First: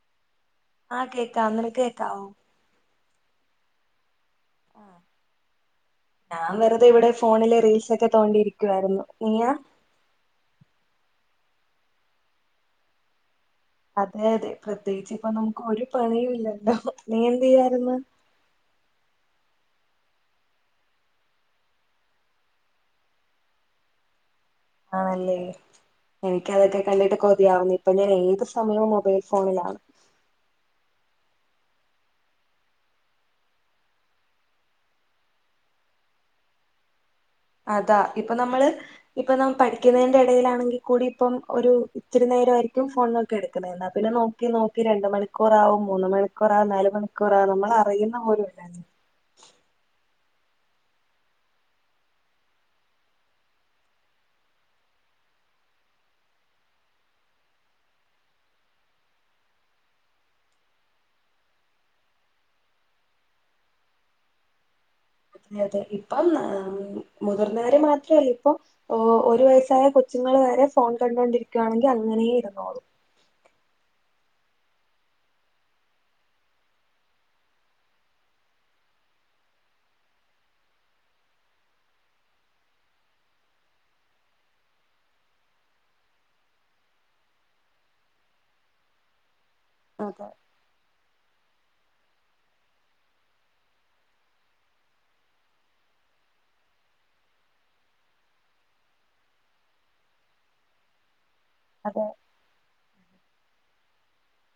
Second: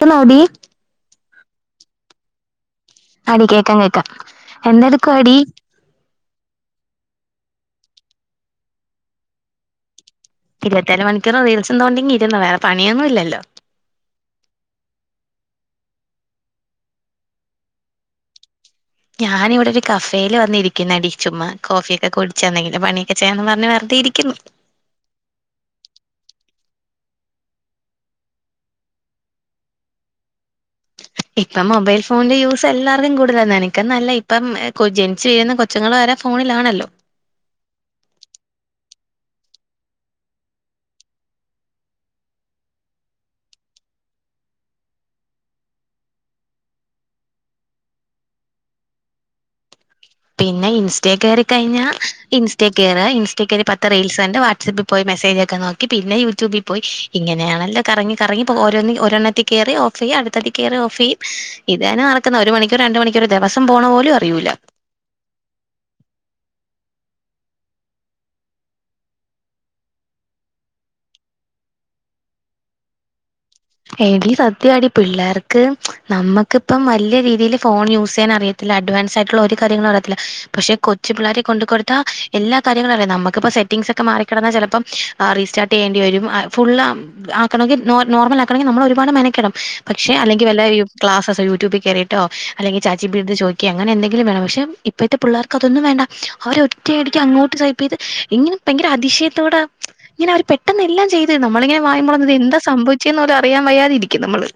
കിടന്നോടി ആഹ് കേക്കാം നിനക്ക് കേക്കാവോ ആടി കേക്കാം കേക്കാം എന്തെടുക്കുവാടീ ഞാൻ വെറുതെ ഇവിടെ ഫോണില് റീൽസ് ഒക്കെ തോണ്ടിയിരിക്കുവായിരുന്നു നീയാ ഇരുപത്തിനാലു മണിക്കൂ റും റീൽസ് തോണ്ടി ഇരുന്നോ വേറെ പണിയൊന്നും ഇല്ലല്ലോ അതെ അതെ പ്രത്യേകിച്ച് ഇപ്പൊ നമുക്ക് ഒരു പണിയും ഇല്ലല്ലോ നീ എന്ത് ചെയ്യാരുന്നു ഞാനിവിടെ ഒരു കഫേയിൽ വന്നിരിക്കുന്നു എടി ചുമ്മാ കോഫിയൊക്കെ കുടിച്ചന്നെങ്കിലോ പണിയൊക്കെ ചേന്ന് പറഞ്ഞ് വെറുതെ ഇരിക്കുന്നു ആണല്ലേ എനിക്കതൊക്കെ കണ്ടിട്ട് കൊതിയാവുന്നു ഇപ്പൊ ഞാൻ ഏത് സമയവും മൊബൈൽ ഫോണിലാ ഇപ്പം മൊബൈൽ ഫോണിന്റെ യൂസ് എല്ലാവർക്കും കൂടുതലാണ് നിനക്ക്ന്നല്ലെ ഇപ്പം ജനിച്ച് വീഴുന്ന കൊ ച്ചുങ്ങള് വരെ ഫോണിലാണല്ലോ അതാ ഇപ്പൊ നമ്മള് ഇപ്പൊ നമ്മ പഠിക്കുന്നതിന്റെ എടലാണെങ്കിൽ കൂടി ഇപ്പം ഒരു ഇത്തിരി നേരായിരിക്കും ഫോണിനൊക്കെ എടുക്കുന്നെ എന്നാ പിന്നെ നോ ക്കി നോക്കി രണ്ട് മണിക്കൂറാവും മൂന്ന് മണിക്കൂർ ആവും നാല് മണിക്കൂറാവും നമ്മൾ അറിയുന്ന പോലും ഇല്ല പിന്നെ ഇൻസ്റ്റെ കയറി കഴിഞ്ഞാൽ ഇൻസ്റ്റ കയറ ഇൻസ്റ്റ കയറി പത്ത് റീൽസ് ഉണ്ട് വാട്സ്ആപ്പ് പോയി മെസ്സേജ് ഒക്കെ നോക്കി പിന്നെ യൂട്യൂബിൽ പോയി ഇങ്ങനെയാണല്ലോ കറങ്ങി കറങ്ങി ഇപ്പോ ഓരോ ഒരെണ്ണത്തി കയറി ചെയ്യ അടുത്തടി കേറാ ഓഫ് ചെയ്യും ഇതന്നെ നടക്കുന്ന ഒരു മണിക്കൂർ രണ്ട് മണിക്കൂർ ദിവസം പോണ പോലും അറിയൂല്ല അതെ ഇപ്പം മുതിർന്നവര് മാത്രല്ല ഇപ്പം ഓഹ് ഒരു വയസ്സായ കൊച്ചുങ്ങള് വരെ ഫോൺ കണ്ടോണ്ടിരിക്കുകയാണെങ്കി അങ്ങനെ ഇരുന്നോളൂം എടി സത്യവാടി പിള്ളേർക്ക് നമ്മുക്കിപ്പം വലിയ രീതിയിൽ ഫോൺ യൂസ് ചെയ്യാൻ അറിയ ത്തില്ല അഡ്വാൻസ് ആയിട്ടുള്ള ഒരു കാര്യങ്ങളും അറിയത്തില്ല പക്ഷെ കൊച്ചു പിള്ളേരെ കൊണ്ട് കൊടുത്ത എല്ലാ കാര്യങ്ങളും അറിയാം നമുക്കിപ്പോ സെ സെറ്റിംഗ്സ് ഒക്കെ മാറി കെടന്ന ചെലപ്പം റീസ്റ്റാർട്ട് ചെയ്യേണ്ടിവരും ഫുൾ ആക്കണങ്കിൽ നോർമൽ ആക്ക ക്കണെങ്കി നമ്മള് ഒരുപാട് മെനക്കെടും പക്ഷെ അതെ അല്ലെങ്കിൽ വല്ല ക്ലാസ്സ്സ് യൂടൂബിൽ കയറിട്ടോ അലെങ്കി ചാറ്റജീപിറ്റിടോ ചോദിക്കിയോ അങ്ങനെ എന്തെങ്കിലും വേണം പക്ഷെ ഇ പ്പോത്തെ പിള്ളേർക്ക് അതൊന്നും വേണ്ട അവര് ഒറ്റയടിക്ക് അങ്ങോട്ട് ടൈപ്പ് ചെയ്ത് ഇങ്ങനെ ഭയങ്കര അതിശയത്തോടെ ഇങ്ങനെ അവര് പെട്ടന്നെല്ലാം ചെയ്ത് നമ്മളിങ്ങനെ അതെ വായും പൊളന്ന് എന്താ സംഭവിച്ചേന്ന് പോലും അറിയൻ വയ്യാതെ ഇരിക്കും നമ്മള്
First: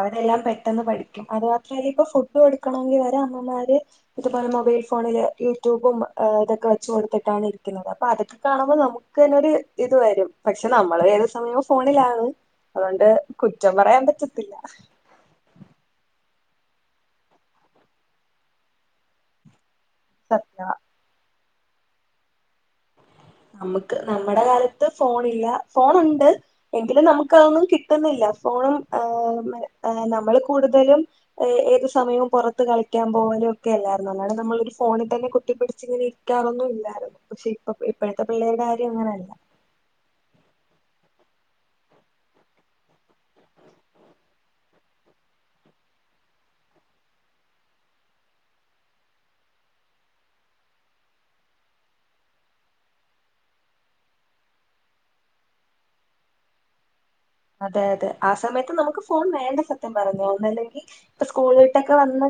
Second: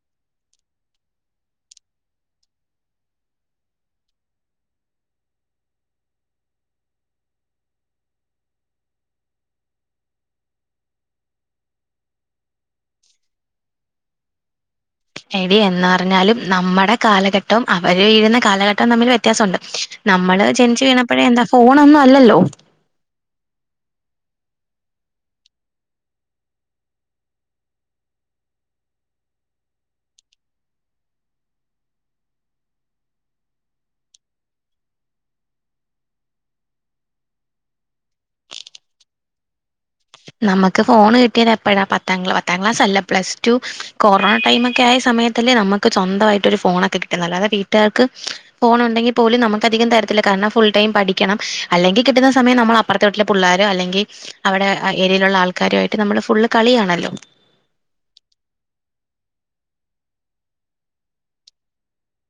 അവരെല്ലാം പെട്ടെന്ന് പഠിക്കും അത് മാത്രല്ല ഇപ്പൊ ഫുഡ് കൊടുക്കണമെങ്കിൽ വരെ അമ്മമാര് ഇതുപോലെ മൊബൈൽ ഫോണില് യൂട്യൂബും ഇതൊക്കെ വെച്ച് കൊടുത്തിട്ടാണ് ഇരിക്കുന്നത് അപ്പൊ അതൊക്കെ കാണുമ്പോൾ നമുക്ക് ക്കെന്നെ ഒരു ഇത് വരും പക്ഷെ നമ്മള് ഏത് സമയവും ഫോണിലാണ് അതുകൊണ്ട് കുറ്റം പറയാൻ പറ്റത്തില്ല എടി എന്ന് പറഞ്ഞാലും നമ്മുടെ കാലഘട്ടവും അവര് വീഴുന്ന കാലഘട്ടവും തമ്മിൽ വ്യത്യാസമുണ്ട് നമ്മള് സത്യം ജനിച്ചു വീണപ്പഴേ എന്താ ഫോണൊന്നും അല്ലല്ലോ നമുക്ക് നമ്മുടെ കാലത്ത് ഫോണില്ല ഫോണുണ്ട് എങ്കിലും നമുക്കതൊന്നും കിട്ടുന്നില്ല ഫോണും ഏഹ് നമ്മള് കൂടുതലും ഏഹ് ഏത് സമയവും പുറത്ത് കളിക്കാൻ പോലും ഒക്കെ അല്ലാരുന്നോ നമ്മളൊരു ഫോണിൽ തന്നെ കുത്തിപ്പിടിച്ച് ഇങ്ങനെ ഇരിക്കാറൊന്നും ഇല്ലായിരുന്നു പക്ഷെ ഇപ്പ ഇപ്പഴത്തെ പിള്ളേരുടെ കാര്യം അങ്ങനെയല്ല നമുക്ക് ഫോൺ കിട്ടിയത് എപ്പഴാ പത്താംക്ല പത്താം ക്ലാസ് അല്ല പ്ലസ് ടു കൊറോണ ടൈമ് ഒക്കെ ആയ സമയ ത്തല്ലേ നമുക്ക് സ്വന്തവായിട്ട് ഒരു ഫോണൊക്കെ കിട്ടുന്നത് അല്ലാതെ വീട്ടുകാർക്ക് ഫോൺ ഉണ്ടെങ്കിൽ പോലും നമുക്ക് അധികം തരത്തില്ല കാരണം ഫുൾ ടൈം പഠിക്കണം അല്ലെങ്കിൽ കിട്ടുന്ന സമയം നമ്മള പ്പുറത്തെ വീട്ടിലെ പിള്ളോരോ അല്ലെങ്കിൽ അവിടെ ഏരിയയിലുള്ള ആൾക്കാരു ആയിട്ട് നമ്മള് ഫുൾ കളിയാണല്ലോ അതെ അതെ ആ സമയത്ത് നമുക്ക് ഫോൺ വേണ്ട സത്യം പറഞ്ഞ ഒന്നല്ലെങ്കി ഇപ്പ സ്കൂൾ വിട്ടൊക്കെ വന്ന്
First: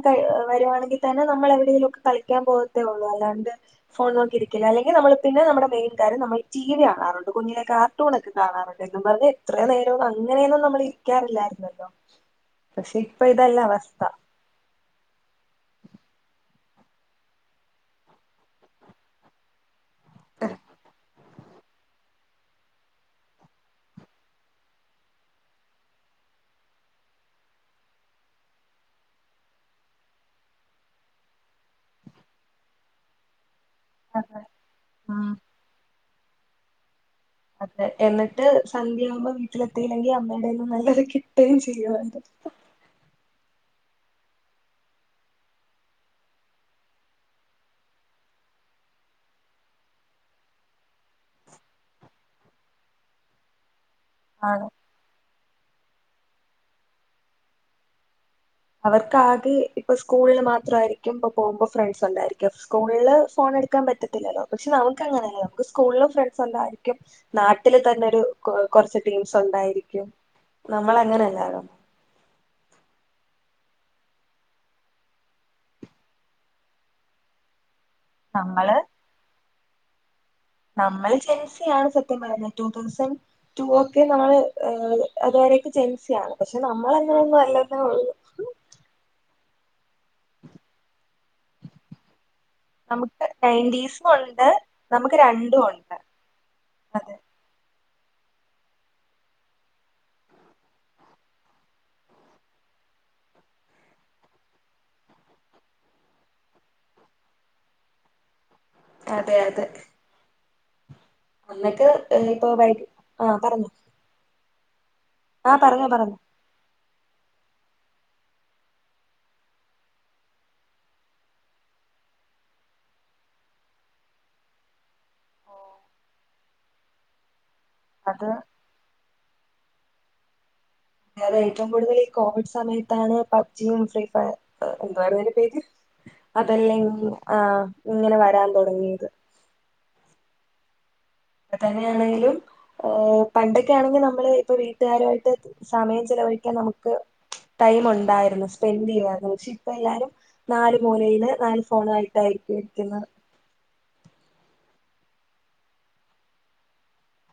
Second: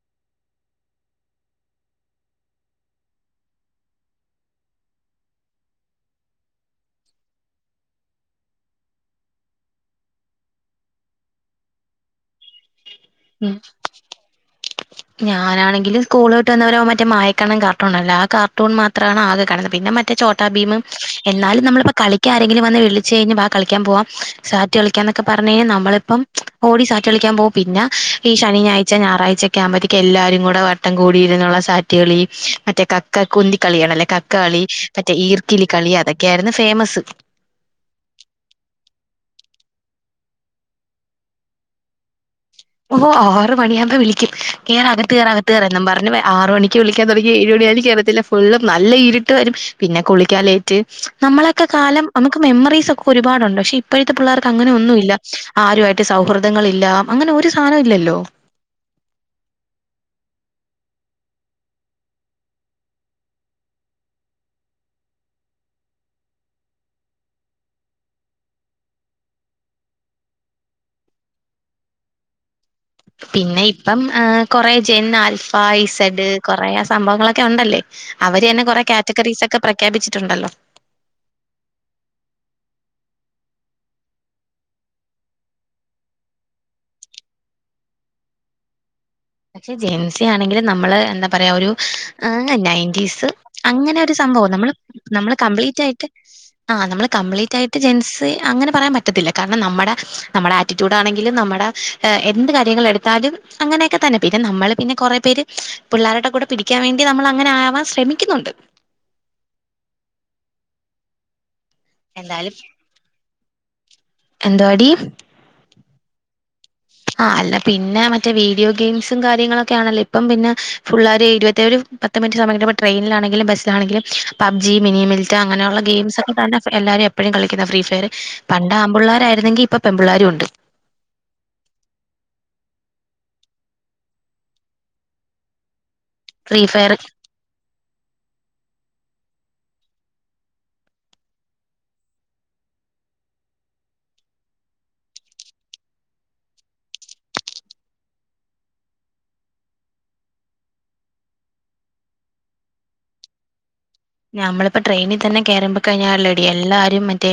വരുവാണെങ്കിൽ തന്നെ നമ്മൾ എവിടെയെങ്കിലും ഒക്കെ കളിക്കാൻ പോകത്തേ ഉള്ളൂ അല്ലാണ്ട് ഫോൺ നോക്കിയിരിക്കില്ല അല്ലെങ്കിൽ നമ്മൾ പിന്നെ നമ്മുടെ മെയിൻ കാര്യം നമ്മൾ ടി വി കാണാറുണ്ട് കുഞ്ഞിലെ കാർ ടൂണൊക്കെ കാണാറുണ്ട് എന്നു പറഞ്ഞ് ഇത്രയും നേ രം അങ്ങനെയൊന്നും നമ്മൾ ഇരിക്കാറില്ലായിരുന്നല്ലോ പക്ഷെ ഇപ്പൊ ഇതല്ല അവസ്ഥ ഞാനാണെങ്കിലും സ്കൂള് വിട്ട് വന്നാ മറ്റേ മായക്കണ്ണൻ കാർട്ടൂണല്ലേ ആ കാർട്ടൂൺ മാത്രവാണ് ആകെ കാണുന്നത് പിന്നെ മറ്റേ ചോട്ടാ ഭീമും എന്നാലും നമ്മളിപ്പോ കളി ക്കാൻ ആരെങ്കിലും വന്ന് വിളിച്ചു കഴഞ്ഞ് കളിക്കാൻ പോവാ സാറ്റ് കളിക്കാന്നൊക്ക പറഞ്ഞ് നമ്മളിപ്പം ഓടി സാറ്റ് കളിക്കാൻ പോവും പിന്നെ ഈ ശനിയാഴ്ച ഞായറാഴ്ച മ്പോത്തേക്കും എല്ലാരും കൂടെ വട്ടം കൂടിരുന്നുള്ള സാറ്റുകളി മറ്റേ ക ക കുന്തി കളിയാണല്ലെ കക്കാളി മറ്റേ ആഹ് ഈർക്കിലി കളി അതൊക്കെ ആയിരുന്നു ഫേമസ് അതെ എന്നിട്ട് സന്ധ്യയാവുമ്പോ വീട്ടിലെത്തിയില്ലെങ്കിൽ അമ്മയുടെന്നും നല്ലത് കിട്ടുകയും ചെയ്യാരുന്നു ഓഹ് ആറ് മണിയാവുമ്പോ വിളിക്കും കേറകത്ത് കേറ് അകത്ത് കേറ് എന്നും പറഞ് ആറ് മണിക്ക് വിളിക്കാ തുടങ്ങി ഏഴ് മണിയാലും കയറ ത്തില്ല ഫുള്ള് നല്ല ഇരിട്ട് വരും പിന്നെ കുളിക്കാലേറ്റ് നമ്മളൊക്കെ കാലം നമുക്ക് മെമ്മറീസ് ഒക്കെ ഒരുപാടുണ്ട് പക്ഷെ ഇപ്പഴത്തെ പിള്ളേർക്ക് ആണ് അങ്ങനെ ഒന്നും ഇല്ല ആരുമായിട്ട് സൗഹൃദങ്ങൾ ഇല്ല അങ്ങനെ ഒരു സാനം ഇല്ലല്ലോ അവർക്ക് ആകെ ഇപ്പ സ്കൂളിൽ മാത്രവായിരിക്കും ഇപ്പ പോകുമ്പോ ഫ്രണ്ട്സ് ഉണ്ടായിരിക്ക സ്കൂളില് ഫോൺ എടുക്കാൻ പറ്റത്തി ത്തില്ലല്ലോ പക്ഷെ നമുക്കങ്ങനല്ല നമുക്ക് സ്കൂളിലും ഫ്രണ്ട്സ് ഉണ്ടായിരിക്കും നാട്ടിൽ തന്നെ ഒരു കുറച്ച് ടീംസ് ഉണ്ടായിരിക്കും നമ്മൾ അങ്ങനെല്ലാല്ലോ പിന്നെ ഇപ്പം കൊറെ ജെൻ ആൽഫ സഡ് കുറെേ സംഭവങ്ങളൊക്കെ ഉണ്ടല്ലേ അവര് തന്നെ നമ്മള് കൊറെ കാറ്റഗറീസ് ഒക്കെ പ്രഖ്യാപിച്ചിട്ടുണ്ടല്ലോ നമ്മൾ ജെൻസ ആാണ് സത്യം പറയുന്നത് ടു തൗസൻഡ് ഒക്കെ നമ്മള് അതുവരെയൊക്കെ ജെൻസ ആണ് പക്ഷെ നമ്മള അങ്ങനെ ഒന്നും അല്ലതെ ഒഴു ജെൻ ആണെങ്കിൽ നമ്മള് എന്താ പറയാ ഒരു നമുക്ക് നയന്റ്റീസ് അങ്ങനെ നയന്റീസും ഒരു ഉണ്ട് സംഭവം നമ്മള് നമുക്ക് നമ്മള് രണ്ടും കംപ്ലീറ്റ് ഉണ്ട് ആയിട്ട് ആ് നമ്മള് അതെ കംപ്ലീറ്റ് ആയിട്ട് ജെൻസ് അങ്ങനെ പറയാൻ പറ്റത്തില്ല കാരണം നമ്മുടെ നമ്മുടെ ആറ്റിറ്റ്യൂഡ് ആണെങ്കിലും നമ്മുടെ എന്ത് കാര്യങ്ങൾ എടുത്താലും അങ്ങനെ ക്കെ തന്നെ പിന്നെ നമ്മള് പിന്നെ കൊറെ പേ പിള്ളേരുടെ കൂടെ പിടിക്കാൻ വേണ്ടി നമ്മൾ അങ്ങനെ ആവാൻ ശ്രമിക്കുന്നുണ്ട്. അതെ അതെ ഒന്നൊക്കെ ഇപ്പൊ വൈ ആഹ പറഞ്ഞോ എന്തവാടി ആഹ പറഞ്ഞോ പറഞ്ഞോ ആ അല്ല പിന്നെ മറ്റേ വീഡിയോ ഗെയിംസും കാര്യങ്ങളൊക്കെ ആണല്ലോ ഇപ്പം പിന്നെ ഫുള്ളർ എഴുപത്തര് പ റ്റ സമയ ഇപ്പപ്പോട്രെയിനാണെങ്കിലും ബസിലാണെങ്കില പബ്ജി മിനി മിലറ്റ അനെയുള്ള ഗെയിംസ് ഒക്കെ തെ എല്ലാവരും എപ്പോഴും കളിക്കുന്ന ഫ്രീ ഫയർ അത് പണ്ട ആമ്പിള്ളാരരായിരെങ്കിൽ ഇപ്പൊ പെമ്പിള്ളേരുും ഉണ്ട്. വേറെ ഏറ്റവും കൂടുതൽ ഈ കോവിഡ് സമയത്താണ് പബ്ജിയും ഫ്രീ ഫയർ എന്തു പറുന്നതിന്റെ പേര് ഫ്രീ അതല്ലെ ഫയർ ആ ഇങ്ങനെ വരാൻ തുടങ്ങിയത്. ഇ തന്നെയാണെങ്കിലും ഏ പണ്ടൊക്കെ ആണെങ്കിൽ നമ്മള് ഇപ്പൊ വീട്ടുകാരുയിട്ട് സമയം ചെലവഴിക്കൻ നമുക്ക് ടൈം ഉണ്ടായിരുന്നു സ്പെൻഡ് ചെയ്യുായിരുന്നു പക്ഷെ ഇപ്പ എല്ലാരും നാല് മൂലയില് നാല് ഫോണ ആയിട്ട്യിരിക്കരിക്കുന്നത്. ഞമ്മളിപ്പോ ട്രെയിനിൽ തന്നെ കേയറമ്പോ കഴിഞ്ഞാൽ ടി എല്ലാരും മറ്റേ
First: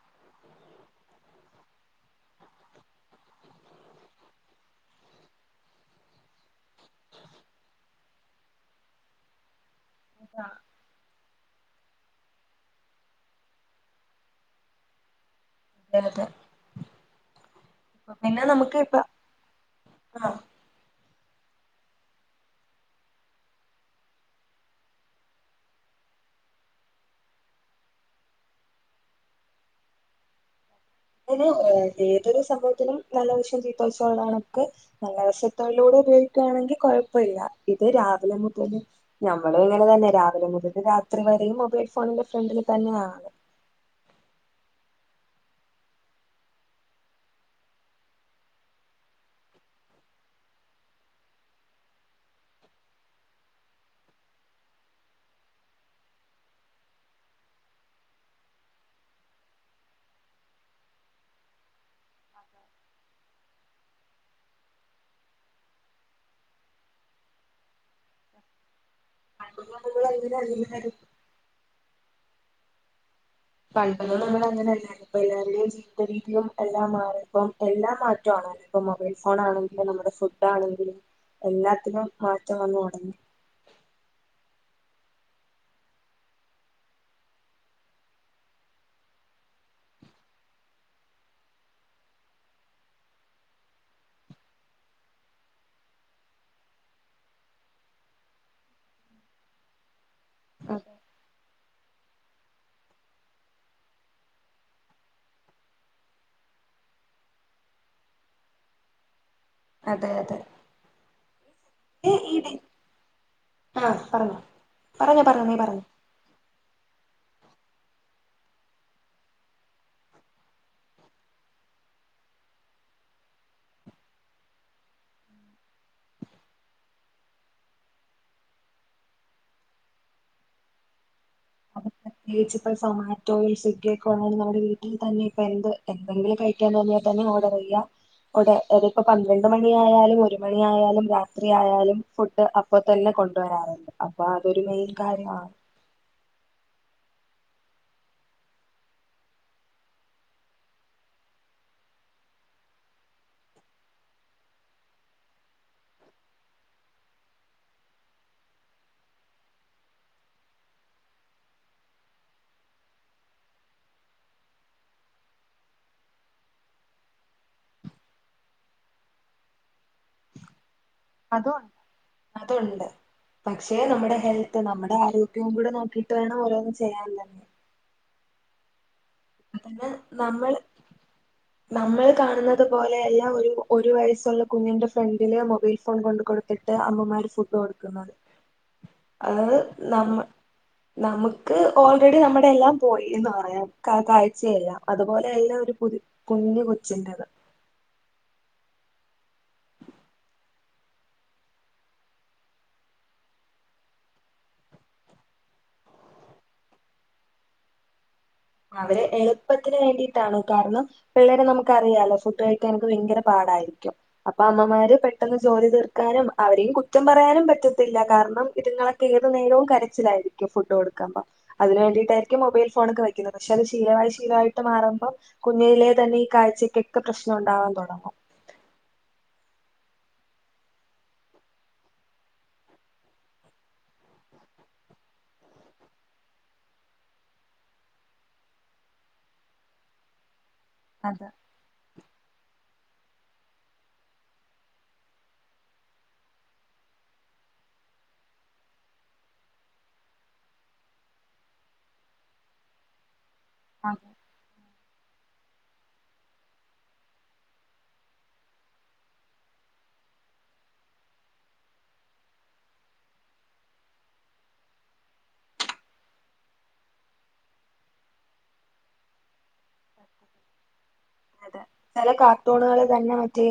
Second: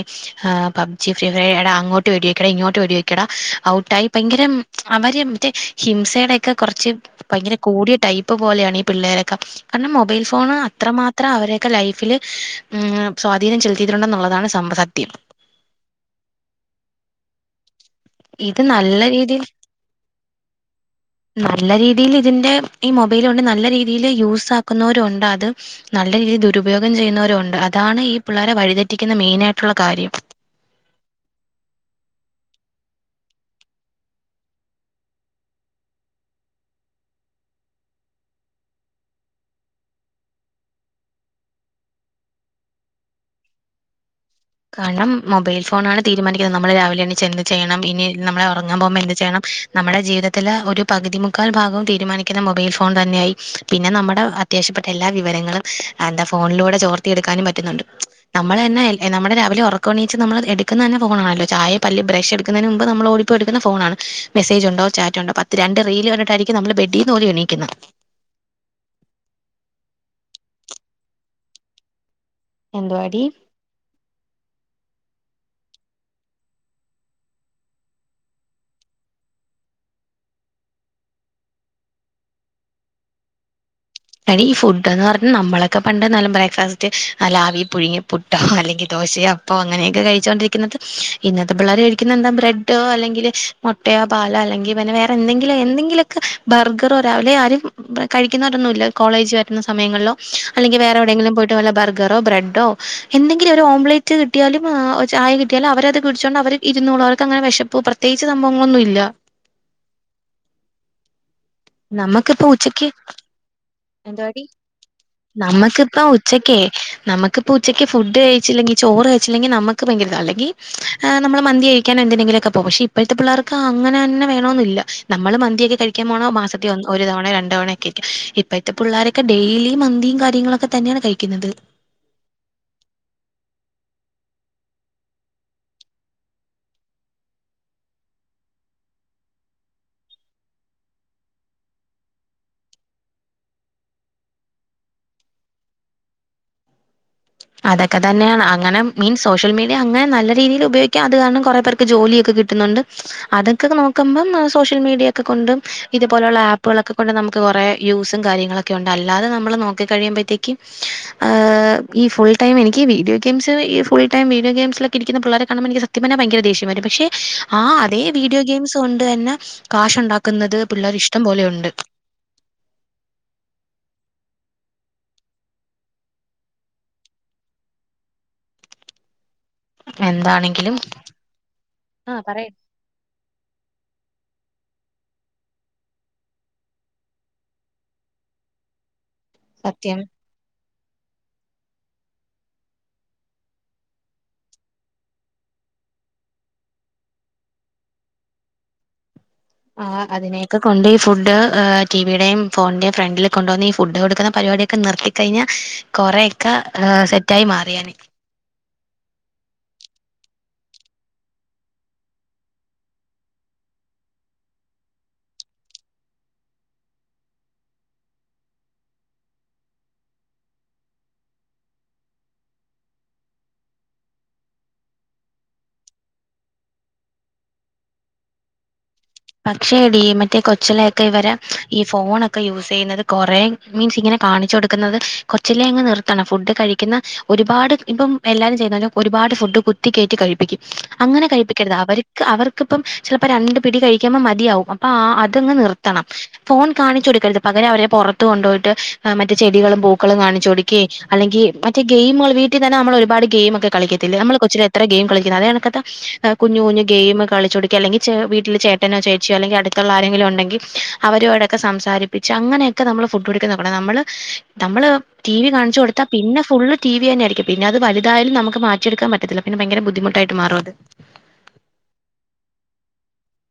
ആ പബ്ജി ഫ്രീ ഫയർടാ അങ്ങോട്ട് വേടിവെക്കടാ ഇങ്ങോട്ട് വേടിവെക്കടാ ഔട്ടായി ഭയങ്കരം അവര് മറ്റേ ഹിംസയുടെൊക്കെ കുറച്ച് ഭയങ്കര കൂടിയ ടൈപ്പ് പോലെയാണ് ഈ പിള്ളേരൊക്കെ കാരണം മൊബൈൽ അതാ ഫോണ് അത്രമാത്രം അവരെ ഒക്കെ ലൈഫിൽ സ്വാധീനം ചെലുത്തിയിട്ടുണ്ടെന്നുള്ളതാണ് സ സത്യം. അതെ അതെ പിന്നെ ഇത് നമുക്ക് ഇപ്പ നല്ല രീതിയിൽ ആഹ് നല്ല രീതിൽ ഇതിന്റെ ഈ മൊബൈൽ കൊണ്ട് നല്ല രീതിയിൽ യൂസ ആാക്കുന്നവരുണ്ട് അത് നല്ല രീതിയിൽ ദുരുപയോഗം ചെയ്യുന്നവരു ഉണ്ട് അതാണ് ഈ പിള്ളേരെ വഴിതെറ്റിക്കുന്ന മെയിന ആായിട്ടുള്ള കാര്യം. പിെ ഏതൊരു സംഭവത്തിനും നല്ലവശം തീത്ത വച്ചള്ളാണ് നമക്ക് നല്ല വശത്തൊഴിലൂടെ ഉപയോഗിക്കുകയാണെങ്കിൽ കൊഴപ്പ ഇില്ല ഇത് രാവിലെ മുതല് നഞമ്മള് ഇങ്ങനെ തന്നെ രാവിലെ മുതൽ രാത്രി വരെയും മൊബൈൽ ഫോണിന്റെ ഫ്രണ്ടിൽ തന്നെയാണ്. കാരണം മൊബൈൽ ഫോണാണ് തീരുമാനിക്കുന്നത് നമ്മള് രാവിലെ എണീച്ച് എന്ത് ചെയ്യണം ഇനി നമ്മളെ ഉറങ്ങാൻ പോകുമ്പോ എന്ത് ചെയ്യണം. നമ്മുടെ ജീവിതത്തിലെ ഒരു പകുതിമുക്കാൽ ഭാഗവും തീരുമാനിക്കുന്ന മൊബൈൽ ഫോൺ തന്നെയായി പിന്നെ നമ്മുടെ അത്യാവശ്യപ്പെട്ട എല്ലാ വിവരങ്ങളും എന്താ ഫോണിലൂടെ ചോർത്തിയെടുക്കാനും പറ്റുന്നുണ്ട് നമ്മൾ തന്നെ ആയിര നമ്മ രാവിലെ ഉറക്കുണീച്ചച്ച് നമ്മള് എടുക്കുന്ന തന്നെ ഫോണല്ലോ ചായ പല്ലി ബ്രഷ് എടുുന്നന് മുമ്പ് നമ്മൾ ഓടിപ്പോ്ടുുന്ന ഫോണണ്. മെസേജ് ഉണ്ടോ ചാറ്റ ഉണ്ടോ പത്ത് രണ്ട് റയിൽ പറഞ്ഞിട്ടായിും നമ്മള് ബെഡീന്ന് പോലെ എണീക്കുന്നത്. അങ്ങനെ അല്ലരും എന്തവാടി പഴപ്പോ നമ്മൾ അങ്ങനെയല്ല ഇ എല്ലരുടെയും ഇത്ത രീതിും എല്ലാം മാറി ഇപ്പം മാറി എല്ലാ മാറ്റംണല്ല ഇപ്പ മൊബൈൽ ഫോൺ ആണെങ്കിലും നമ്മുടെ ഫുഡ ആണെങ്കിലും എല്ലാത്തിനും മാറ്റം വന്നു തുടങ്ങി. എടീ ഫുഡ് എന്ന് പറഞ്ഞൽ നമ്മളൊക്കെ പണ്ട് നല്ല ബ്രേക്ക്ഫാസ്റ്റ് നല്ലവി പുഴുങ്ങി് ട്ടോ അല്ലെങ്കിൽ ദോശയോ അപ്പോ അങ്ങനെയൊക്കെ കഴിച്ചോണ്ടിരിക്കുന്നത് ഇന്നത്തെ പിള്ളേർ കഴിക്കുന്ന എന്താ ബ്രെഡോ അല്ലെങ്കിൽ മുട്ടയ പാല അല്ലെങ്കിൽ പിന്നെ വേറെ എന്തെങ്കിലും എന്തെങ്കിലുമൊക്കെ ബർഗർോരാവെ ആരും കഴിക്കുന്നവരൊന്നുമ ഇല്ല കോളേജ് വരുന്ന സമയങ്ങളോ അല്ലെങ്കിൽ അതെ വേറെ എവിടെയെങ്കിലും പോയിട്ട് വല്ല ബർഗറോ ബ്രെഡോ എന്തെങ്കിലും ഒരു ഓംലേറ്റ് കിട്ടിയാലും ചായ കിട്ടിയാലും അവരത് കടിച്ചോണ്ട് അവർ ഇരുന്നള്ളൂ അവർ അങ്ങനെ വിശപ്പ് ത്തേച്ച് സംഭവങ്ങളൊന്നുംല്ല അതെ അതെ ഏ ഈ നമ്മക്ക്പ്പം ഡി ഉച്ചക്ക് ആ പറഞ്ഞോ എന്തവാടി പറഞ്ഞോ പറഞ്ഞോ നീ പറഞ്ഞോ നമ്മക്ക്പ്പം ഉച് ഉച്ചക്കേ നമ്മക്ക്പ്പം ഉച്ചക്ക് ഫുഡ് കയ്ച്ചില്ലെങ്കി ചോറ് കയ്ച്ചില്ലെങ്കി നമ്മക്ക് ഭയങ്കര്താ അല്ലെങ്കി ആഹ് നമ്മള് മന്തികയ്ക്കാനെന്തിനെങ്കിലൊക്കെ പോകും പക്ഷെ ഇപ്പോഴത്തെ പിള്ളേർക്ക് അങ്ങനെ തന്നെ വേണോന്നില്ല നമ്മള് മന്തിയക്കെ കഴിക്കാൻപോണേ മാസ ഒരു തവണേ രണ്ട് തവണേക്കെക്കെ ഇപ്പയത്തെ പിള്ളാരൊക്കെ ഡെയിലിയിം മന്തിം കാര്യങ്ങളൊക്കെ തന്നെയാണ് കഴിക്കുന്നത് അപ്പൊ പ്രത്യേകിച്ച്പ്പ സൊമാറ്റോയും സ്വിഗ്ഗിയൊക്കെ ഒള്ളത് നമ്മുടെ വീട്ടിൽ തന്നെ ഇപ്പ എന്ത് എന്തെങ്കിലും കഴി ക്കാൻ തോന്നിയ തന്നെ ഓഡറ്യ്യാ ഒടെ എനീപ്പം പന്ത്രണ്ട് മണിയായാലും ഒരുമണിയായാലും രാത്രിയായാലും ഫുഡ് അപ്പൊ തന്നെ കൊണ്ടുവരാറുണ്ട് അപ്പൊ അതൊരു മെയിൻ കാര്യമാണ് അതൊക്കെ തന്നെയാണ് അങ്ങനെ മീൻസ് സോഷ്യൽ മീഡിയ അങ്ങനെ നല്ല രീതീല് ഉപയോഗിക്കുക അത് കാരണം കുറേ പേർക്ക് ജോലിയൊക്കെ കിട്ടുന്നുണ്ട് അതക്കെ നോക്കുമ്പം ആഹ് സോഷ്യൽ മീഡിയക്കെകൊണ്ടും ഇതുപോലുള്ള ആപ്പുകളൊക്കെ കൊണ്ടും നമുക്ക് കൊറേ യൂസും കാര്യങ്ങളൊക്ക് ക്കെയുണ്ട് അല്ലാതെ നമ്മള് നോക്കി കഴിയുമ്പഴത്തേക്കും എപ്പ്‌ ഈ ഫുൾടൈം എനിക്കീ വീഡിയോഗെയിംസ് ഈ ഫുൾടൈം വീഡിയോഗെയിംസിലക്കെയിരിക്ക്ന്ന പിള്ളാരെ കാണുമ്പോ എനിക്ക് സത്യം പറഞ്ഞാ ഭയങ്കര ദേഷ്യം വരും പക്ഷെ ആഹ് അതേ വീഡിയോഗെയിംസ് കൊണ്ട് തന്നെ കാശ് ഒണ്ടാക്കുന്നത് പിള്ളേര്ഷ അതൊൺ അതൊണ്ട് പക്ഷെ നമ്മടെ ഹെൽത്ത് നമ്മടെ ആരോഗ്യോം കൂടെ നോക്കിയിട്ട് വേണം ഓരോന്ന് ചെയ്യാൻല്ലേ അതന്നെ നമ്മള് എന്താണെങ്കിലും നമ്മൾ ആഹ് പറയ് കാണുന്നതൊ പോലെയല്ലാ ഒര് ഒരു വയസ്സൊള്ള കുഞ്ഞിൻ്റെ ഫ്രണ്ടില് മൊബൈൽ ഫോൺ കൊണ്ട് കൊടുത്തിട്ട് അമ്മമാര് ഫുഡ് കൊടുക്കുന്നത് അത് സത്യം നമ്മൾ നമ്ക്ക് ഓൾറെഡി നമ്മടെയെല്ലാം പോയീന്ന് പറയാം ക കാഴ്ചയെല്ലാം അതുപോലെയല്ല ഒരു പുത് കുഞ്ഞ് കൊച്ച്ന്റത് ആഹ് അതിനെക്കെകൊണ്ട് ഈ ഫുഡ് ഏഹ് ടീവീടേം ഫോണിന്റേം ഫ്രണ്ടില് കൊണ്ട്‌ വന്ന് ഈ ഫുഡ് കൊടുക്ക്ന്ന പരിപാടിയക്കെ നിർത്തി കയ്ഞ്ഞ കൊറെയക്കെ ഏഹ് സെറ്റായി മാറിയേനെ അവര് എള്പ്പത്തിന് വേണ്ടീട്ടാണ് കാരണം പിള്ളേരെ നമുക്കറിയാലോ ഫുഡ് കഴിക്കാനക്കെ ഭയ്ങ്കര പാടാരിക്കും അപ്പ അമ്മമാര് പെട്ടെന്ന് ജോലി തീർക്കാനും അവരെയും കുറ്റം പറയാനും പറ്റത്തില്ല കാരണം ഇതുങ്ങളെ പ്പം ഏത് നേരോം കരച്ചിലാരിക്കും ഫുഡ് കൊടുക്ക്മ്പം അതിന് വേണ്ടിയിട്ടാരിക്കും മൊബൈൽ ഫോണക്കെ വെക്ക് ഇതക്കെ ശെല ശീലവായി ശീലവായിട്ട് മാറുമ്പം കുഞ്ഞെലെ തന്നെ ഈ കാഴ്ചക്കെക്കെ പ്രശ്നം ഉണ്ടാവാൻ തൊടങ്ങും പക്ഷേ ഡീ മറ്റേ കൊച്ചിലക്കെ ഇവര് ഈ ഫോണൊക്കെ യൂസ് ചെയ്യുന്നത് കൊറേ മീൻസ് ഇങ്ങനെ കാണിച്ച് കൊടുക്കുന്നത് കൊച്ചിലേ അങ്ങ് നിർത്തണം ഫുഡ് കഴിക്കുന്ന ഒരുപാട് ഇപ്പം എല്ലാരും ചെയ്യ്‌ന്നത് ഒരുപാട് ഫുഡ് കുത്തിക്കയറ്റി കഴിപ്പിക്കും അങ്ങനെ അതെ കഴിപ്പിക്കരുത് അവര്ക്ക് അവർക്കിപ്പം ചെലപ്പം രണ്ട് പിടി കഴി ക്കുമ്പം മതിയാവും അപ്പാ ആഅതങ്ങ് നിർത്തണം ഫോൺ കാണിച്ചു കൊടുക്കരുത് പകരം അവരെ പൊറത്ത് കൊണ്ടുപോയിട്ട് അഹ് മറ്റ് ചെടികളും പൂക്കളും കാണിച്ചു കൊടുക്ക ക്കേ അല്ലെങ്കി മറ്റേ ഗെയിമ്കള് വീട്ടിത്തന്നെ നമ്മളൊരുപാട് ഗെയ്മക്കെ അതെ കളിക്കത്തില്ലേ നമ്മള് കൊച്ച്ലേ എത്ര ഗെയിം കളിക്കുന്നെ അതേകണക്കത്തെ ഏഹ് കുഞ്ഞ് കുഞ്ഞ് ഗെയിം കളിച്ച്കൊട്ക്കേ അല്ലെങ്കിൽ ചേ വീട്ടില് ചേ ട്ടനോ ചേച്ചിയോ അല്ലെങ്കി അടുത്തൊള്ള ആരെങ്കിലും ഒണ്ടെങ്കി അവരോടൊക്കെ സംസാരിപ്പിച്ച് അങ്ങനെയക്കെ നമ്മള് ഫുഡ് കൊടുക്കാൻ നോക്കണം നമ്മള് നമ്മള് ടീവി കാണിച്ചു കൊടുത്താ പിന്നെ ഫുള്ള് ടീവി തന്നെ ആയിരിക്കും പിന്നെ അത് വലുതായാലും നമുക്ക് മാറ്റിയെടുക്കാൻ പറ്റത്തില്ല പിന്നെ ഭയങ്കര ബുദ്ധിമുട്ടായിട്ട് മാറും അത് അതെ ചെല കാർട്ടൂണുകള് തന്നെ മറ്റേ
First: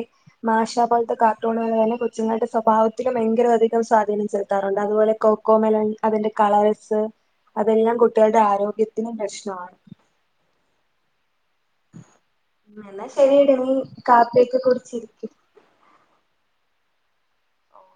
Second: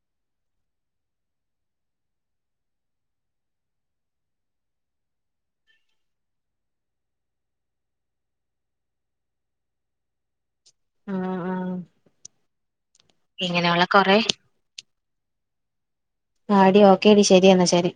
മാഷാ പോലത്തെ കാർട്ടൂണുകള് തന്നെ കൊച്ച്ങ്ങൾടെ സ്വഭാവത്തിലും ഭയങ്കര അധികം സ്വാധീനം ചെലുത്താറുണ്ട് അതുപോലെ കോ ക്കോമെലൺ അതിന്റെ കളറ്സ് അതെല്ലാം കുട്ടികൾടെ ആരോഗ്യത്തിനും പ്രശ്നമാണ് ആഹ് ആഹ് എന്നാ ശെരിയെടീ നീ ഇങ്ങനെയുള്ള കൊറെ കാപ്പിക്കെ കുടിച്ചിരി ആടീ ഓക്കേടി ശെരി എന്നാ ശെരി